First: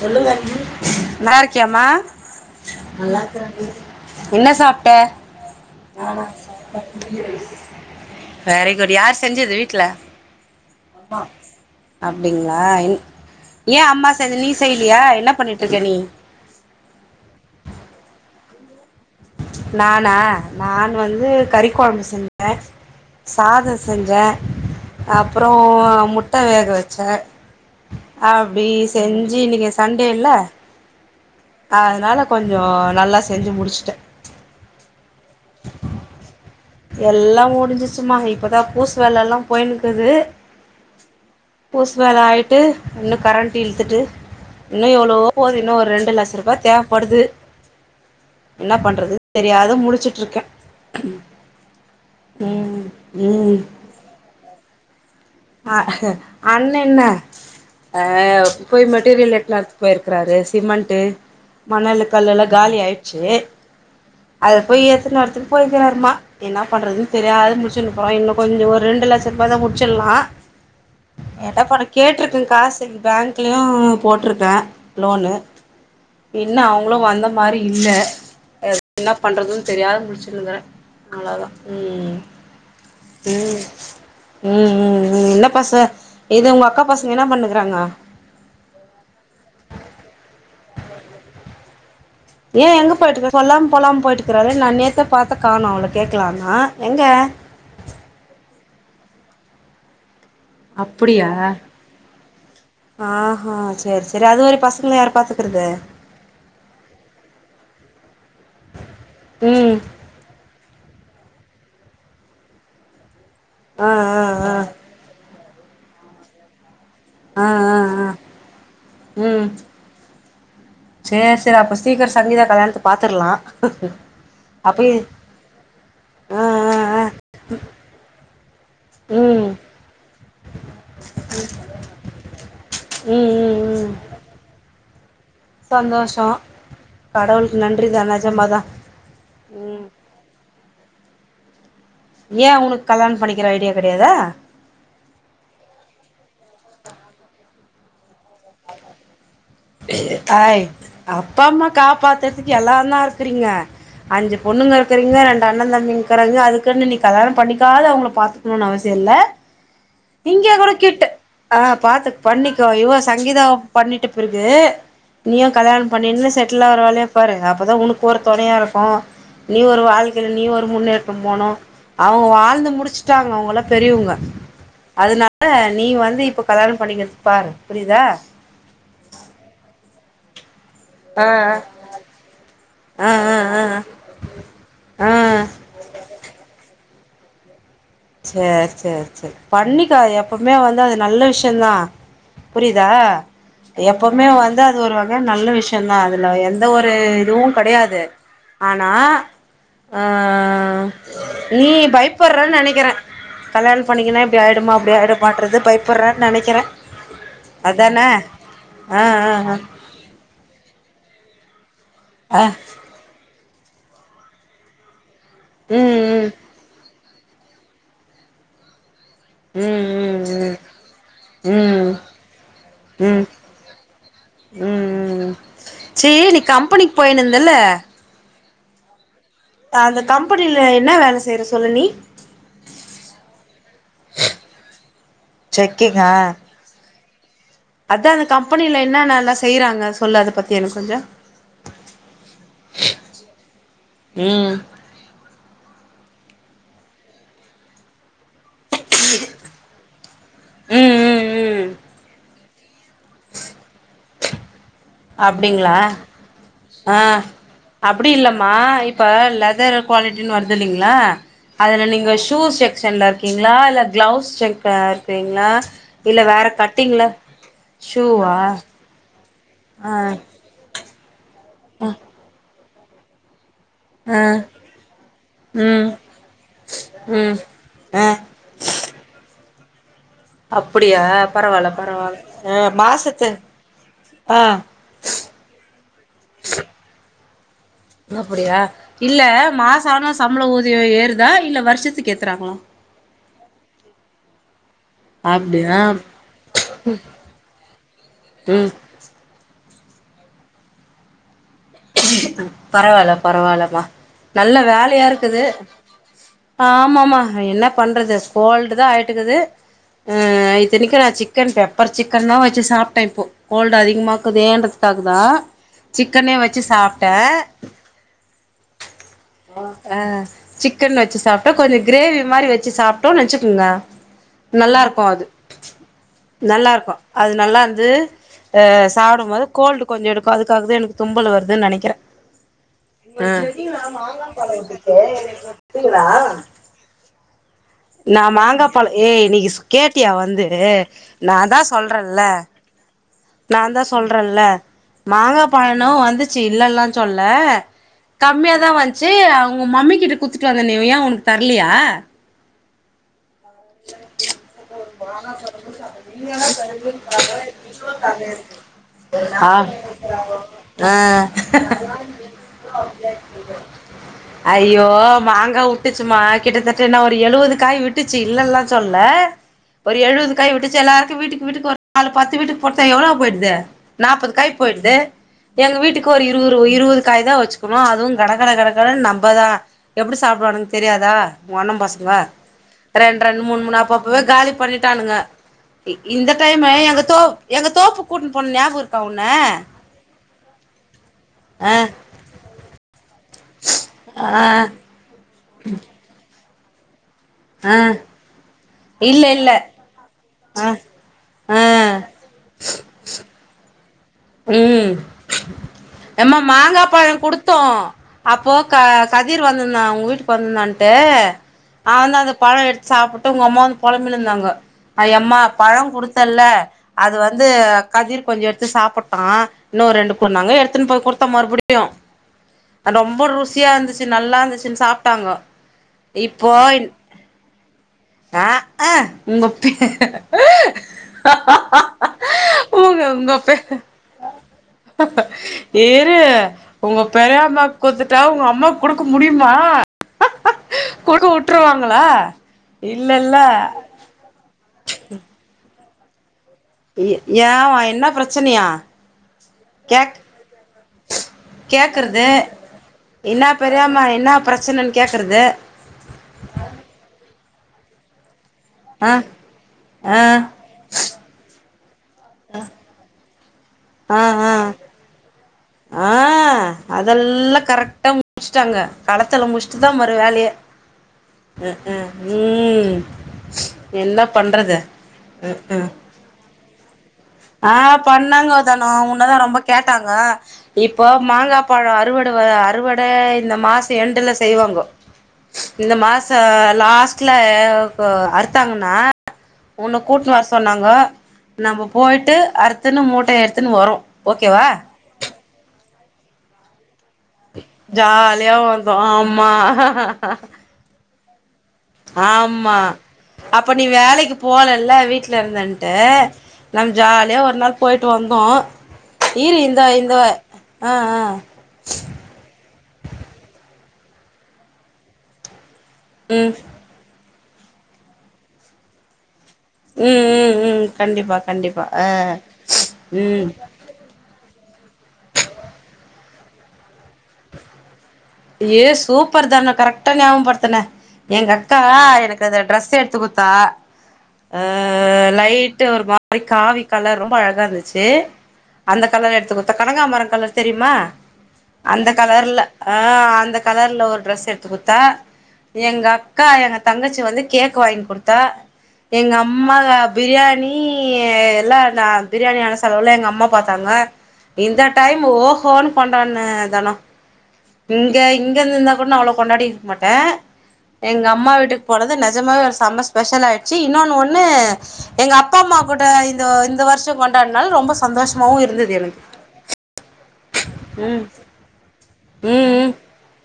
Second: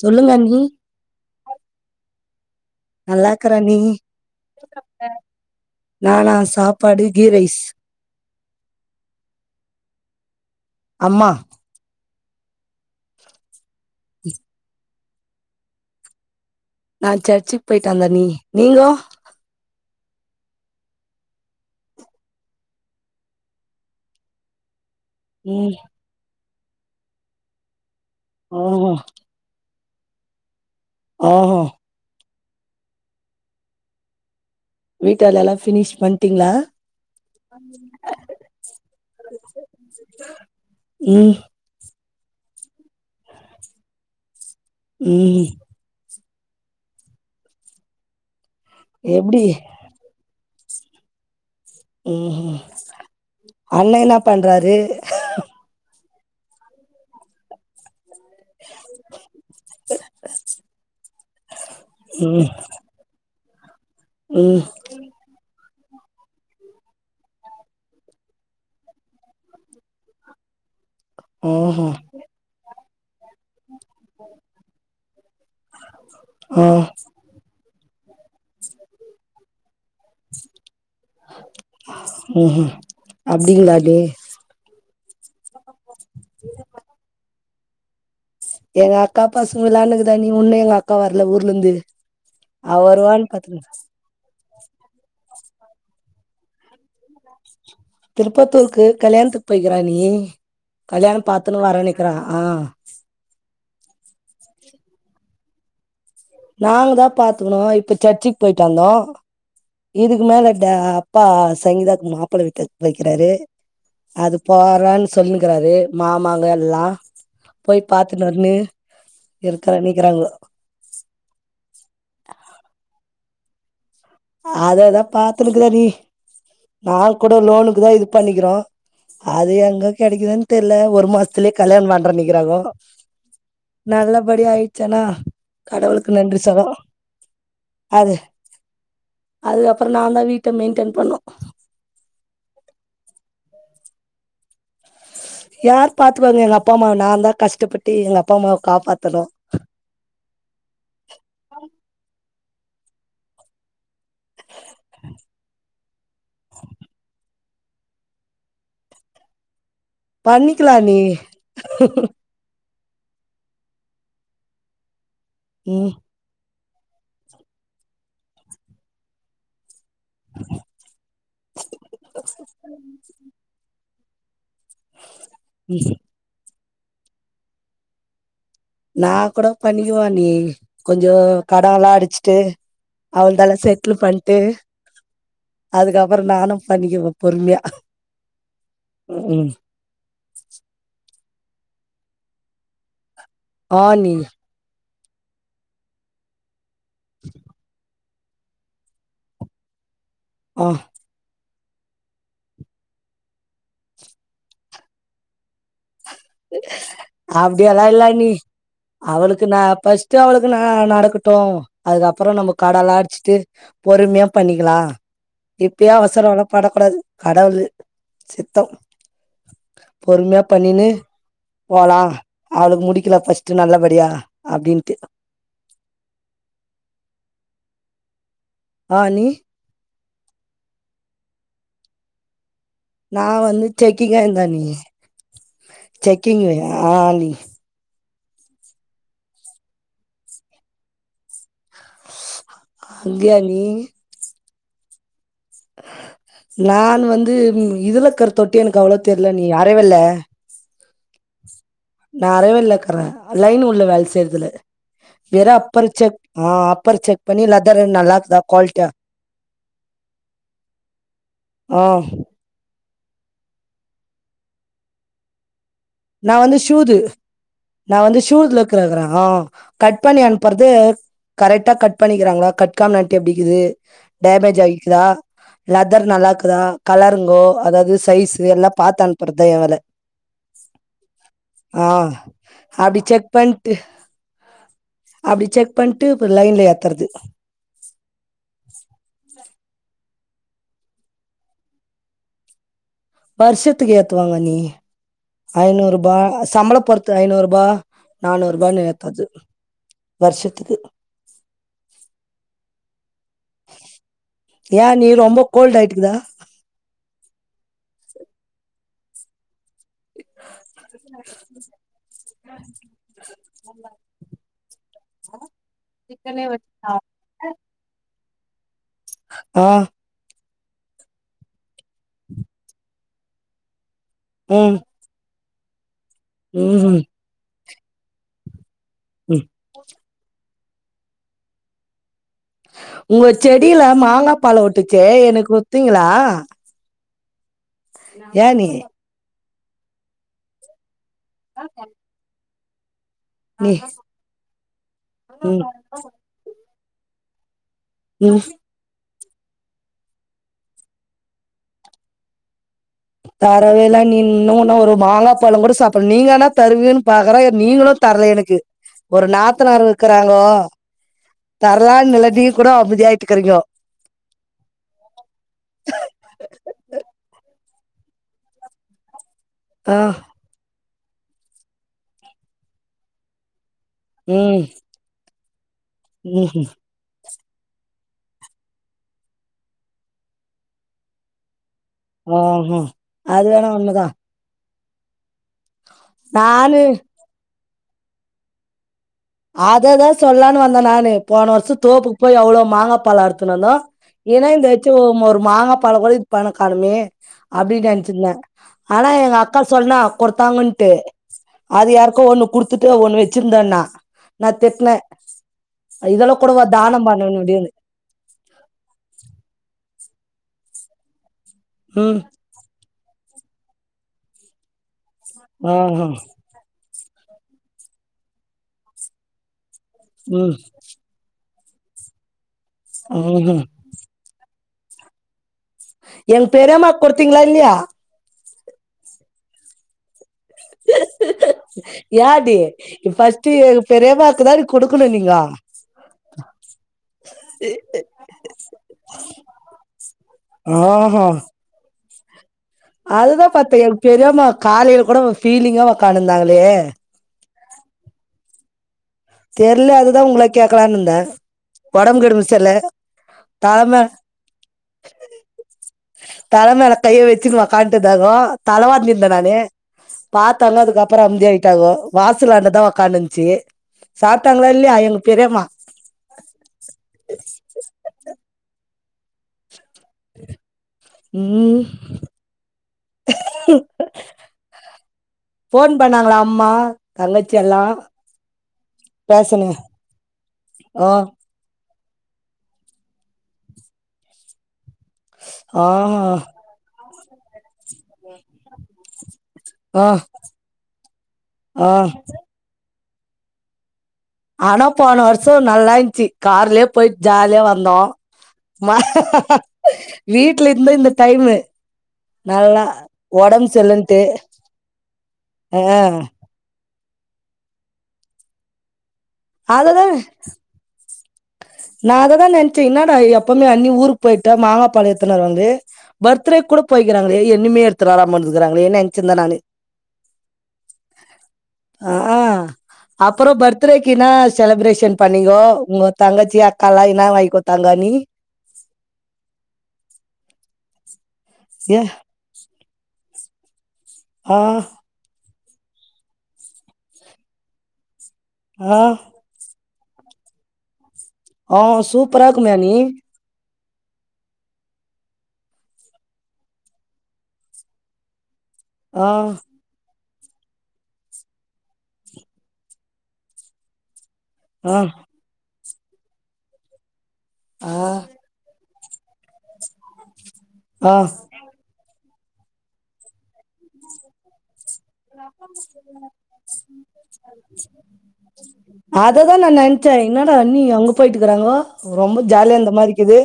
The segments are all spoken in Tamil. சொல்லுங்க அண்ணி நல்லாரு க்கியா மா நல்லாக்கற அண்ணி என்ன சாப்ட்ட நானா சாப்பாடு கீ ரைஸ் வெரி குட் யார் செஞ்சது வீட்ல அம்மா அப்டிங்களா ஏ அம்மா செஞ்ச நீ செய்லியா என்னா பண்ணியிட்ருக்க நீ நா சர்ச்சுக் போயிட்டந்த அண்ணி நீங்கோ நானா நான் வந்து கறிக்கொழம்பு செஞ்ச சாதொ செஞ்ச அப்றோ ம் முட்ட வேக வெச்ச அப்டி ஓஹோ செஞ்சு நீங்க சண்டேல்ல ஓஹோ அதனால கொஞ்ச நல்லா செஞ்சு முடிச்சுட்ட வீட்டு வேலை எல்லா ஃபினிஷ் பண்ட்டிங்ளா எல்லா முடிஞ்சிச்சுமா இப்பதா பூசு வேல எல்லா போயினுக்குது ம் பூ சு வேல ஆயிட்டு இன்னு கரண்ட் இழுத்துட்டு இன்னு எவ்வளவோ ம் போது இன்னு ஒரு ரெண்டு லட்சரு வா தேவப்படுது என்ன பண்றதுன் எப்டி தெரியாத முழிச்சுட்ருக்க ம் ம் அண்ண என்ன பண்றாரு அ அண்ண என்ன அ போயி மெட்டீரியல் எடுக்லான்ட்டு போயிருக்றாரு சிமெண்ட்டு மணலு கல்லெல்லா ம் காலி ஆயிர்ச்சு அத ம் போய் எத்துனு வரத்துக்கு போய் [unintelligible] என்னா பண்ணறதுன் தெரியாது முழிச்சுன்ருக்கோ இன்னு கொஞ்சொ ஒரு ரெண்டு லட்சருபா தா முடிச்சில்லா என்ன பண ஓஹோ கேட்ருக்க காஸ் பேங்க் க்லியு போட்ருக்க லோனு இன்னு ஆ அவ்ங்களு வந்த மாரி இல்ல [unintelligible] என்ன பண்றதுன் தெரியாத முழிச்சுனுகுறே அவ்ளோ தா ம் ம்ஹும் ம் அப்டிங்களா அண்ணி ம் ம் எண்ணெ பச இது உங்க அக்கா பசங்க என்னா பண்ணுக்குறாங்க. எங்க அக்காப்பசங்க வெளாண்டுக்கு தண்ணி முன்னே எங்க அக்கா வர்ல ஊர்ல இருந்து. ஏ அவ எங்க வருவான்னு போயிட்டுக்க சொல்லாம பாத்துன்னு கொல்லாம போயிட்டு க்குறாரு நா நேத்துதா பாத்தே காணோ அவள கேக்கலானா எங்க திருப்பத்தூருக்கு கல்யாணத்துக்கு போயிருக்குறாணி. அப்படியா ஆ ஆஹா சேரி சேரி அது வரையு பசங் ள யார் பாத்துக்கறது. நாங்க தா பாத்துக்ணு இப்ப சர்ச்சுக்கு போயிட்டு வந்தோ ம் இதுக்கு மேல ட அப்பா சங்கீதாக்கு மாப்பிள வீட்டுக் போயிர்க்கிறாரு. ஆ ஆ அது ஆ போறனு சொல்லி க்கறாரு மாமாங்க எல்லா ஆ ஆ போய் ஆ பாத்துணு வான்னு இருக்கறேனிக்கிறாங்க. சேர் சேரி அப்ப சீக்கிரோ சங்கீதா கல்யாணத்த பாத்தர்லா அததா பாத்துனுக்குறேணி ஆ ஆ நா ஆ கூட லோனுக்கு தா இது பண்ணி க்கிறோ ம் ம் அது எங்க கெடைக்குதுன் தெரில ஒரு மாசத்துலயே கல்யாணம் பண்றேனிக்கிறாங்கோ ம் ம் நல்லபடியா ஆயிட் ச்சனா சந்தோஷோ கடவுளுக்கு நன்றி தா நெஜமா தா அதுக்கப்றோ நா தா வீட்ட மெயின்டெய்ன் பண்ணூ ஏன் உனுக் கல்யாணம் பண்ணிக்கிற ஐடியா கிடையாதா யார் பாத்துபாங்க எங்க அப்பா அம்மாவ நா தா கஷ்டப்பட்டு எங்க அப்பா அம்மாவ காப்பாத்தணு ஆய் அப்பா அம்மா காப் பாத்தற்துக்கு எல்லா தா இருக்குறீங்க அஞ்சு பொண்ணுங்க இருக்கறீங்க ரெண்டு அண்ணன் தம்பிங்குறாங்க அதுக்குன்னு நீ கல்யாணம் பண்ணிக்காத அவங்கள பாத்துக்குணோன்னு அவசியோ இல்ல இங்க கூட பண்ணிக்கலாம் அண்ணி கிட்டு ஆ பாத்துக் பண்ணி துவ இவ சங்கீதாவ பண்ணிட்டுப் பிற்கு நீயு கல்யாணம் ம் பண்ணினு செட் டிளாற வேலைய பாரு அப்பதா உனுக்கு ஒரு தொணையா இருக்கூ நீ ஒரு வாழ் க்கையில நீ ஒரு முன்னேற்றம் போனூ அவங்க வாழ்ந்து முடிச்சுட்டாங்க அவங்கல்லா பெரியவங்க அதனால நீ வந்து இப்போ கல்யாணம் பண்ணங்கறத பாரு புரிதா ந கூட பண்ணிகுவ அண்ணி கொஞ்சோ ஆ கடம் எல்லாம் அடிச்சுட்டு ஆ ஆ அவள்தா எலாம் ஆ செட்டில் பண்ணிட்டு ஆ ஆ அதுக்கபறம் நானும் பண்ணிக்குவேன் பொறுமையா சேர் சேர் செரி ம் பண்ணிக்க எப்பவுமே வந்து அது நல்ல விஷயம் ட்டுந்தா புரியுதா ஆ அண்ணி எப்பவுமே வந்து அது ஒரு வகு இதே நல்ல விஷ்யம் தான் அதுல எந் எந்த ஒரு இதுவும் கெடையாது ஆனா ஆ ஆ ஆ நீ பயப்பறன்னு நெனைக்கிறே கல்யாண் பண்ணிக்கங்கனா இப்படி ஆயிடுமா அப்படி ஆயிடுமாறது பைப் அப்படியெல்லா இல்ல அண்ணி ஆ ஆ அவளுக்கு ஆ நான் பஸ்ட் அவளுக்கு நா நடக்கு டும் அதுக்கப்புறம் ஆ நம்ம கடல அடிச்சிட்டு பொறுமையா பண்ணிக்கலா இப்பயே ம் அவசரம்ல்லாம் படக்கூடாது கடவுள் சித்தம் ம் பொர்மய ம் பன்னினு ம் ம் போலாம் அவளுக்கு ம் ம் ம் முடிக்கல ம் பஸ்ட் நல்லபடியா ம் அப்படின்ட்டு ம் சேரி நீ கம்பெனிக்கு [unintelligible] ஆ நீ அந்த கம்பெனியில என்ன வேலை செய்ற சொல்லு நீ நா வந்து செக்கிங்கா இருந்த நீ செக்கிங்க அண்ணி அதான் கம்பெனில என்ன நல்லா செய்யறாங்க சொல்லு அத பத்தி எனக்கு கொஞ்சம் [unintelligible] ம் நான் வந்து நீ இதுல கரு தொட்டி எனக்கு அவ்வளோ தெரியல நீ அறவேல ம் ம்ம் ம்ம் நிறைய வே இருக்குறேன் லைனுும் உள்ள வேலை செய்யறதுல அப்படிங்களா அப்பர் ஆஹ செக் பண்ணி லெதர் அப்படி நல்லா இருக்குதா இல்லமா குவாலிட்டியா இப்ப லெதர் குவாலிட்டினு வருத்தில்லிங்களா ஆ அதுல நீங்க ஷூஸ் செக் [unintelligible] இருக்கீங்களா இல்ல கிளவுஸ் செக் இருக்கீங்க நா வந்து ஷூது நா வந்து ஷூவா ஷூதுல இருக்குறவரா. ஆ கட் பண்ணி அனுப்பறது [unintelligible] கரெக்டா கட் பண்ணிக்குறாங்களா கட் கம்நாட்டி அப்டிக்குது. ஆ டேமேஜ் ஆகிக்குதா ம் லெதர் நல்லா இருக்குதா ம் கலருங்கோ அதாவது சைஸ் எல்லா பா்த்து அனுப்புறது. தயவல அப்டியா பரவால்ல ஆ பரவால்ல அ அப்டி மாசத்து செக் பண்ணிட்டு ஆ அப்டி செக் பண்ணட்டு அறப் ற ஏத்துறது அப்புடியா இல்ல மாசனா சம்பளோ ஊதியோ ஏறுதா இல்ல வருஷத்துக்கு ஏத்துறாங்களா. வருஷத்துக்கு ஏத்துவாங்க அண்ணி அப்டியா ஐநூறு ரூபா சம்பள போறத்து ஐநூறு ரூபா நானூறு ம் ரூபானு ஏத்தாது வருஷத்துக்கு பரவாலப் பரவாயில்லமா நல்ல ஏ வேலயா அண்ணி ரொம்ப இருக்குது கோல்ட் ஆயிட்டுக்குதா ஆமாம்மா என்ன பண்றது கோல்டு தா ஆயி என்னது. அ இத்தனைக்கு நா சிக்கன் பெப்பர் சிக்கன் தா வச்சு சாப்டே இப்போ கோல்டு அதிகமாக்குதேன்றதுக்காக தா சிக்கனே வச் சாப்ட்டே ஆ ஆ சிக்கன் வச்சு சாப்ட்டோ கொஞ்சோ ஃக்ரேவி மாரி வச்சு சாப்ட்டோ வச்சு நெனச்சு ம் நல்லா இருக்கும் அது நல்லா இருக்கும் ம் அது நல்லா இரு ஆ சாடும்போது ம் கோல்டு கொஞ்சோ இருக்கும் அதுக்கு அதுக்காகதா எனக்கு தும்பல் வர்து. து நெனக்கிறே உங்க செடியில மாங்கா பழோ வுட்டுச்சே எனக்கு ஒடுத்தீங்களா. நா மாங்கா பழம் ஏய் இன்னிக்கி ஸ் கேட்டியா வந்து நா தா சொல்றேன்ல நா நீ தா சொல்றேன்ல மாங்க ம் பழனோ வந்துச்சு இல்லல்லா சொல்ல ம் கம்மியா தா வந்ச் சரி அவ்ங்க மம்மி கிட்ட குத்துட்டுவந்தனே ஏன் உனக்கு தர்லியா? தரவே இல்ல அண்ணி இன்னும் ஒரு மாங்கா பழம் கூட சாப்பல்ல நீங்க ஆனா தருவீன்னு பாக்குறே நீங்களு தரல எனக்கு ஒரு ஆ நாத்தனார் இருக்குறாங்கோ ஆஹ் தரலான்னு இல்லாட்டி கூட அமைதியாயிட்டுக்கிறீங்கோ ஐயோ மாங்கா விட்டுச்சுமா கிட்டத்தட்ட என்ன ஒரு எழுவதுக் காய் விட்டுச்சு இல்லல்லா சொல்ல ஒரு ஆ எழுவது காய் விட்டுச்சி எல்லார்க் க்கு வீட்டு வீட்டுக்கு ஒருநூலு பத்து வீட்டுக்கு பொடுத்த எவ்ளோ போய்டுது நாப்பது காய் ம் போய்டுது எங்க வீட்டுக்கு ஒரு இருவரு ம் இருவது காய் தா வச்சு சொன்னா அதுவு கட கட கட கடனு நம்பதா எப்டி சாப்டுவானுங்க தெரியாதா ஒண்ண பசங் [unintelligible] ரெண்டு ரெண் மூனு வேணா மூனு அப் உண்மதா அப்வே காலி பண்ணிட்டானுங்க இ இந்த டைம்மு நானு எங்க தோ எங்க தோப்பு குட்டுன்போன்ன ஞாப்ருக் அததா சொல்லான்னு வந்த நானு போன ஆ வர்ஷம் தோப்புக்கு போய் எவ்வளோ மாங்க பழ அற்த் சொன்னனா ஆ ஏன்னா இந்ததாச்சு மாங்கபழ [unintelligible] பண காணுமே ஆ அப்டின்னு நெனச்சிருந்தே ஆனா இல்ல எங்க அக்கா இல்ல சொன்னா கெடத் ஆ தாங்குன்ட்டு ஆ அது யாருக்கோ ஒன்னு குடுத்துட்டு ஒன்னு வச்சிருந்த ண்ண உம் இதெல்லா ஏம்மா கூடவா மாங்கா தானம் பழம் பண்ண முடியும்னு குடுத்தோம் அப்போ க கதிர் வந்திருந்தான் உங்க வீட் [unintelligible] பண்ணான்டு ம் அவன்தா அந்த பழ எடுத் சாப்ட்டு உங்க அம்மா வந்து புழம்பியிழுந்தாங்க ஆ ஏம்மா பழம் ஆஹா குடுத்தல்ல அது வந்து கதிர் கொஞ்சம் எடுத்து சாப்புட் [unintelligible] இன்னொறு ரெண்டு [unintelligible] தாங்க ம் எடுத்துன் போய் குடுத்தன் மறுபடி [inaudible] அது ரொம்ப ம் ருசியா இருந்துச்சு நல்லா இருந்துச்சு [unintelligible] சாப்டாங்கோ எங் பெரியம்மா கொடுத்தீங்களா இல்லையா ஆஹ்ஆ உங்கப்பெ ஆ யாடி உங்க உங்க ஃபஸ்ட்டு பெரி எங்க பெரியம்மாக்கு தாடி குடுக்கணு நீங்க இரு உங்க பெரிய அம்மாக்கு குடுத்துட்டா உங்க அம்மாக்கு குடுக்க முடியுமா குடுக்க ஆஹா விட்டுருவாங்களா அதுதா பாத்தே என் பெரியம்மா காலையில கூட அவ பீல் [unintelligible] ய யாவம் என்ன பிரச்சனயா தெர்ல கேக் அதுதா உங்கள கேக்கலான்னு இருந்தே ஒடம்பு கேக்கறது கிடம்பு செர்ல என்ன தலம பெரியம்மா என்ன பிரச்சனன்னு கேக்கறது தலமேல கைய வச்சுன்னு உட்கா ந்ததாகோ ஆ தலவாரினுருந்தே நானு ஆ பாத்தாங்கோ அதுக்கு அப்பறோ அம்தியா ஆ [unintelligible] வாசலாண்டதா ஒக்காந்துருந்துச்சி ஆ ஆ சாப்டாங்ளா இல்லையா எங்க பெரியம்மா ஆ அதெல்லா கரெக்டா முச்ட்டாங்க களத்தல முச் சு தா மறு வேலயே ம் ம்ம் ம் என்ன பண்றது ம்ம் ஃபோன் பண்ணாங்களா அம்மா தங்கச்சி ஆ எல்லா பண்ணாங்க தனோ உன்னதா ரொம்ப பேசனு கேட்டாங்கோ ஆ இப்ப மாங்கா பழோ அத் அறுவட வ அறுவட இந்த மாசோ எண்டுல செய்வாங்கோ ஆ இந்த மாச லாஸ்ட் ட்ல அவ் ப்போ அறுத்தாங்கன்னா உன்ன ஆ கூட்னு வர சொன்னாங்கோ ஆ நம்மப் போய்ட்டு அறுத் துன்னு மூட்டயடுத்துன்னு வரு ஆனா போன வருஸோ நல்லாயின் ச்சு கார்லேயேப் போயிட் ஜாலியா வந்தோ ஜாலியா வந்தோ ஆமா வீட்ல இந்த இந்தத் டைமு ஆம்மா நல்லா ஒடம்பு அப்ப நீ சரியில்லன்ட்டு வேலைக்கு போலல வீட்ல ஆ இருந்தன்ட்டு நம் ஜாலியா ஒரு நாள் போயிட்டு வந்தோ இரி இந்தா அததா இந்த ஆ அ நா அததா நென்ச்சே இன்னாடா எப்பவ்மே அண்ணி ஊருக்கு போயிட்டா மாங்காப்பலோ எத்துன் வர்வாங்ளே ம் பர்த்ரேக் கூட போய்கிறாங்களே ஒன்னுமே எடுத்து வராம இருந்துக்றாங்களேயே நென்ச்சிருந்த நானு ம் ம் ம் கண்டிப்பா கண்டிப்பா ஆ அ அ அப்றோ ம் பர்த்ரேக்கின்னா செலிப்ரேஷன் பண்ணிங்கோ உங்க தங்கச் ச்சி அக்காலா என்னா வாய்ங்குத்தாங்க அண்ணி ஏ சூப்பர் தன கரக்டா ஞாமப்பர்த்துன எங்கக்கா ஏ எனக்கந்த ட்ரெஸ் எத்து குத் தா ஆ லைட் ட்டு ஒரு மாரி காவி கலர் ரொம்ப அழகாந்துச்சு அந்த ஆ கலர் எத்து குத்தாக் கனகாமரோ கலர் தெரியுமா ஆ அந்த சூப்பரா கலர்ல இருங்குமே அண்ணி ஆ அந்தக் கலர்ல ஒரு ட்ரெஸ் எடுத்து குட்த்தா எங்க அக்கா எங்க தங்கச்சி வந்து கேக்கு வாங்கி குடுத்தா ஆ எங்க அம்மா [unintelligible] பிரியாணி எல்லா நா பிரியாணியான செலவுல எங்க அம்மா பாத்தாங்க இந்த ஆ டைம் ஓஹோன் கொண்டான்ன தனோ ஆ இங்க இங்க இந்தந்த ஒன்னு அவ்ளோ கொண்டாடி இருக்க மாட்டே ஆ எங்கம்மா வீட்டுக்கு போனது து நெஜமாவே ஒரு சம்ம ஸ்பெஷல் ஆயிர்ச்சு இன்னொன்னு ஒன்னு வருஷோ கொண்டாடுனால ரொம்ப சந்தோஷமாவு இருந்தது எனக்கு அததா நா நென்ச்சே என்னடா அண்ணி அங்க ம் போயிட்டுக்குறாங்கோ ரொம்ப ஜாலியா ம் இருந்த மாரிக்கிது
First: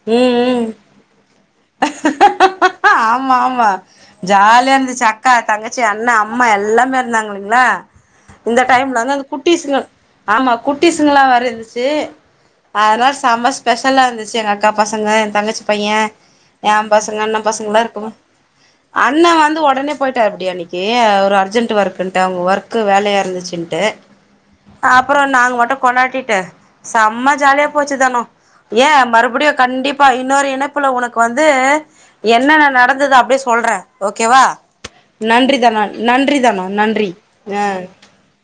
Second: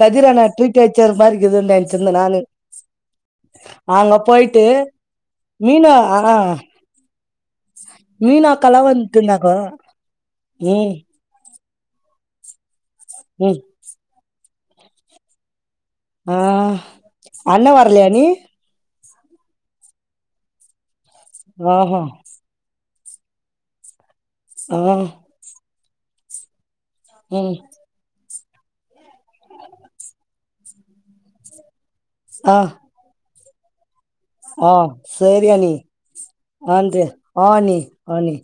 கதிர் ம் அண்ணா ம் ம் ட்ரீட் வச்சது மாரி இருக்குதுன்னு நெனச்சிருந்தே நானு ஆமா ஆமா அங்க போயிட்டு ஜாலியா இருந்துச்சு அக்கா தங்கச்சி மீனா அண்ணா அம் ஆ அம்மா எல்லாமே இருந்தாங்களங் ங்ளா இந்த மீனாக்கல்லா டைம்ல வந்து அந்த வந்துட்டுருந்தாங்கோ குட்டிசுங் ஆமா ம் குட்டிசுங்களா வேற இருந்துச்சு எ ஆனா சாம்பார் ம் ஸ்பெஷலா இருந்துச்சு சேர் அக்கா பசங்க எ தங்கச்சி பைய எ ஆஹ் பசங்க அண்ண பசங்கலா இருக்குங்க வர்லயாண்ணி அண்ண வந்து ஒடனே போயிட்டாப்டி அன்னக்கி ஏ ஒரு அர்ஜென்ட்டு ஆஹா ஒர்குன்ட்டா அவ்ங் ஒர்க் க்கு வேலையா இருந்துச்சுன்ட்டு ஆ அப்றோ நாங்க மட்டு கொண்டாடிட்டு செம்ம ம் ஜாலியா போச்சு தனோ ஏ மறுபடியு கண்டிப்பா இன்னொரு இணைப்புல ஒனக் கு வந்து ஆ என்னன்ன நடந்தது அப்டே சொ சொல்றே ஓகேவா ஆ சேரி நன்றி அண்ணி தனோ நன்றி தனோ ஆ நன்றி ஆ அண்ணி அஹ் ஆ அண்ணி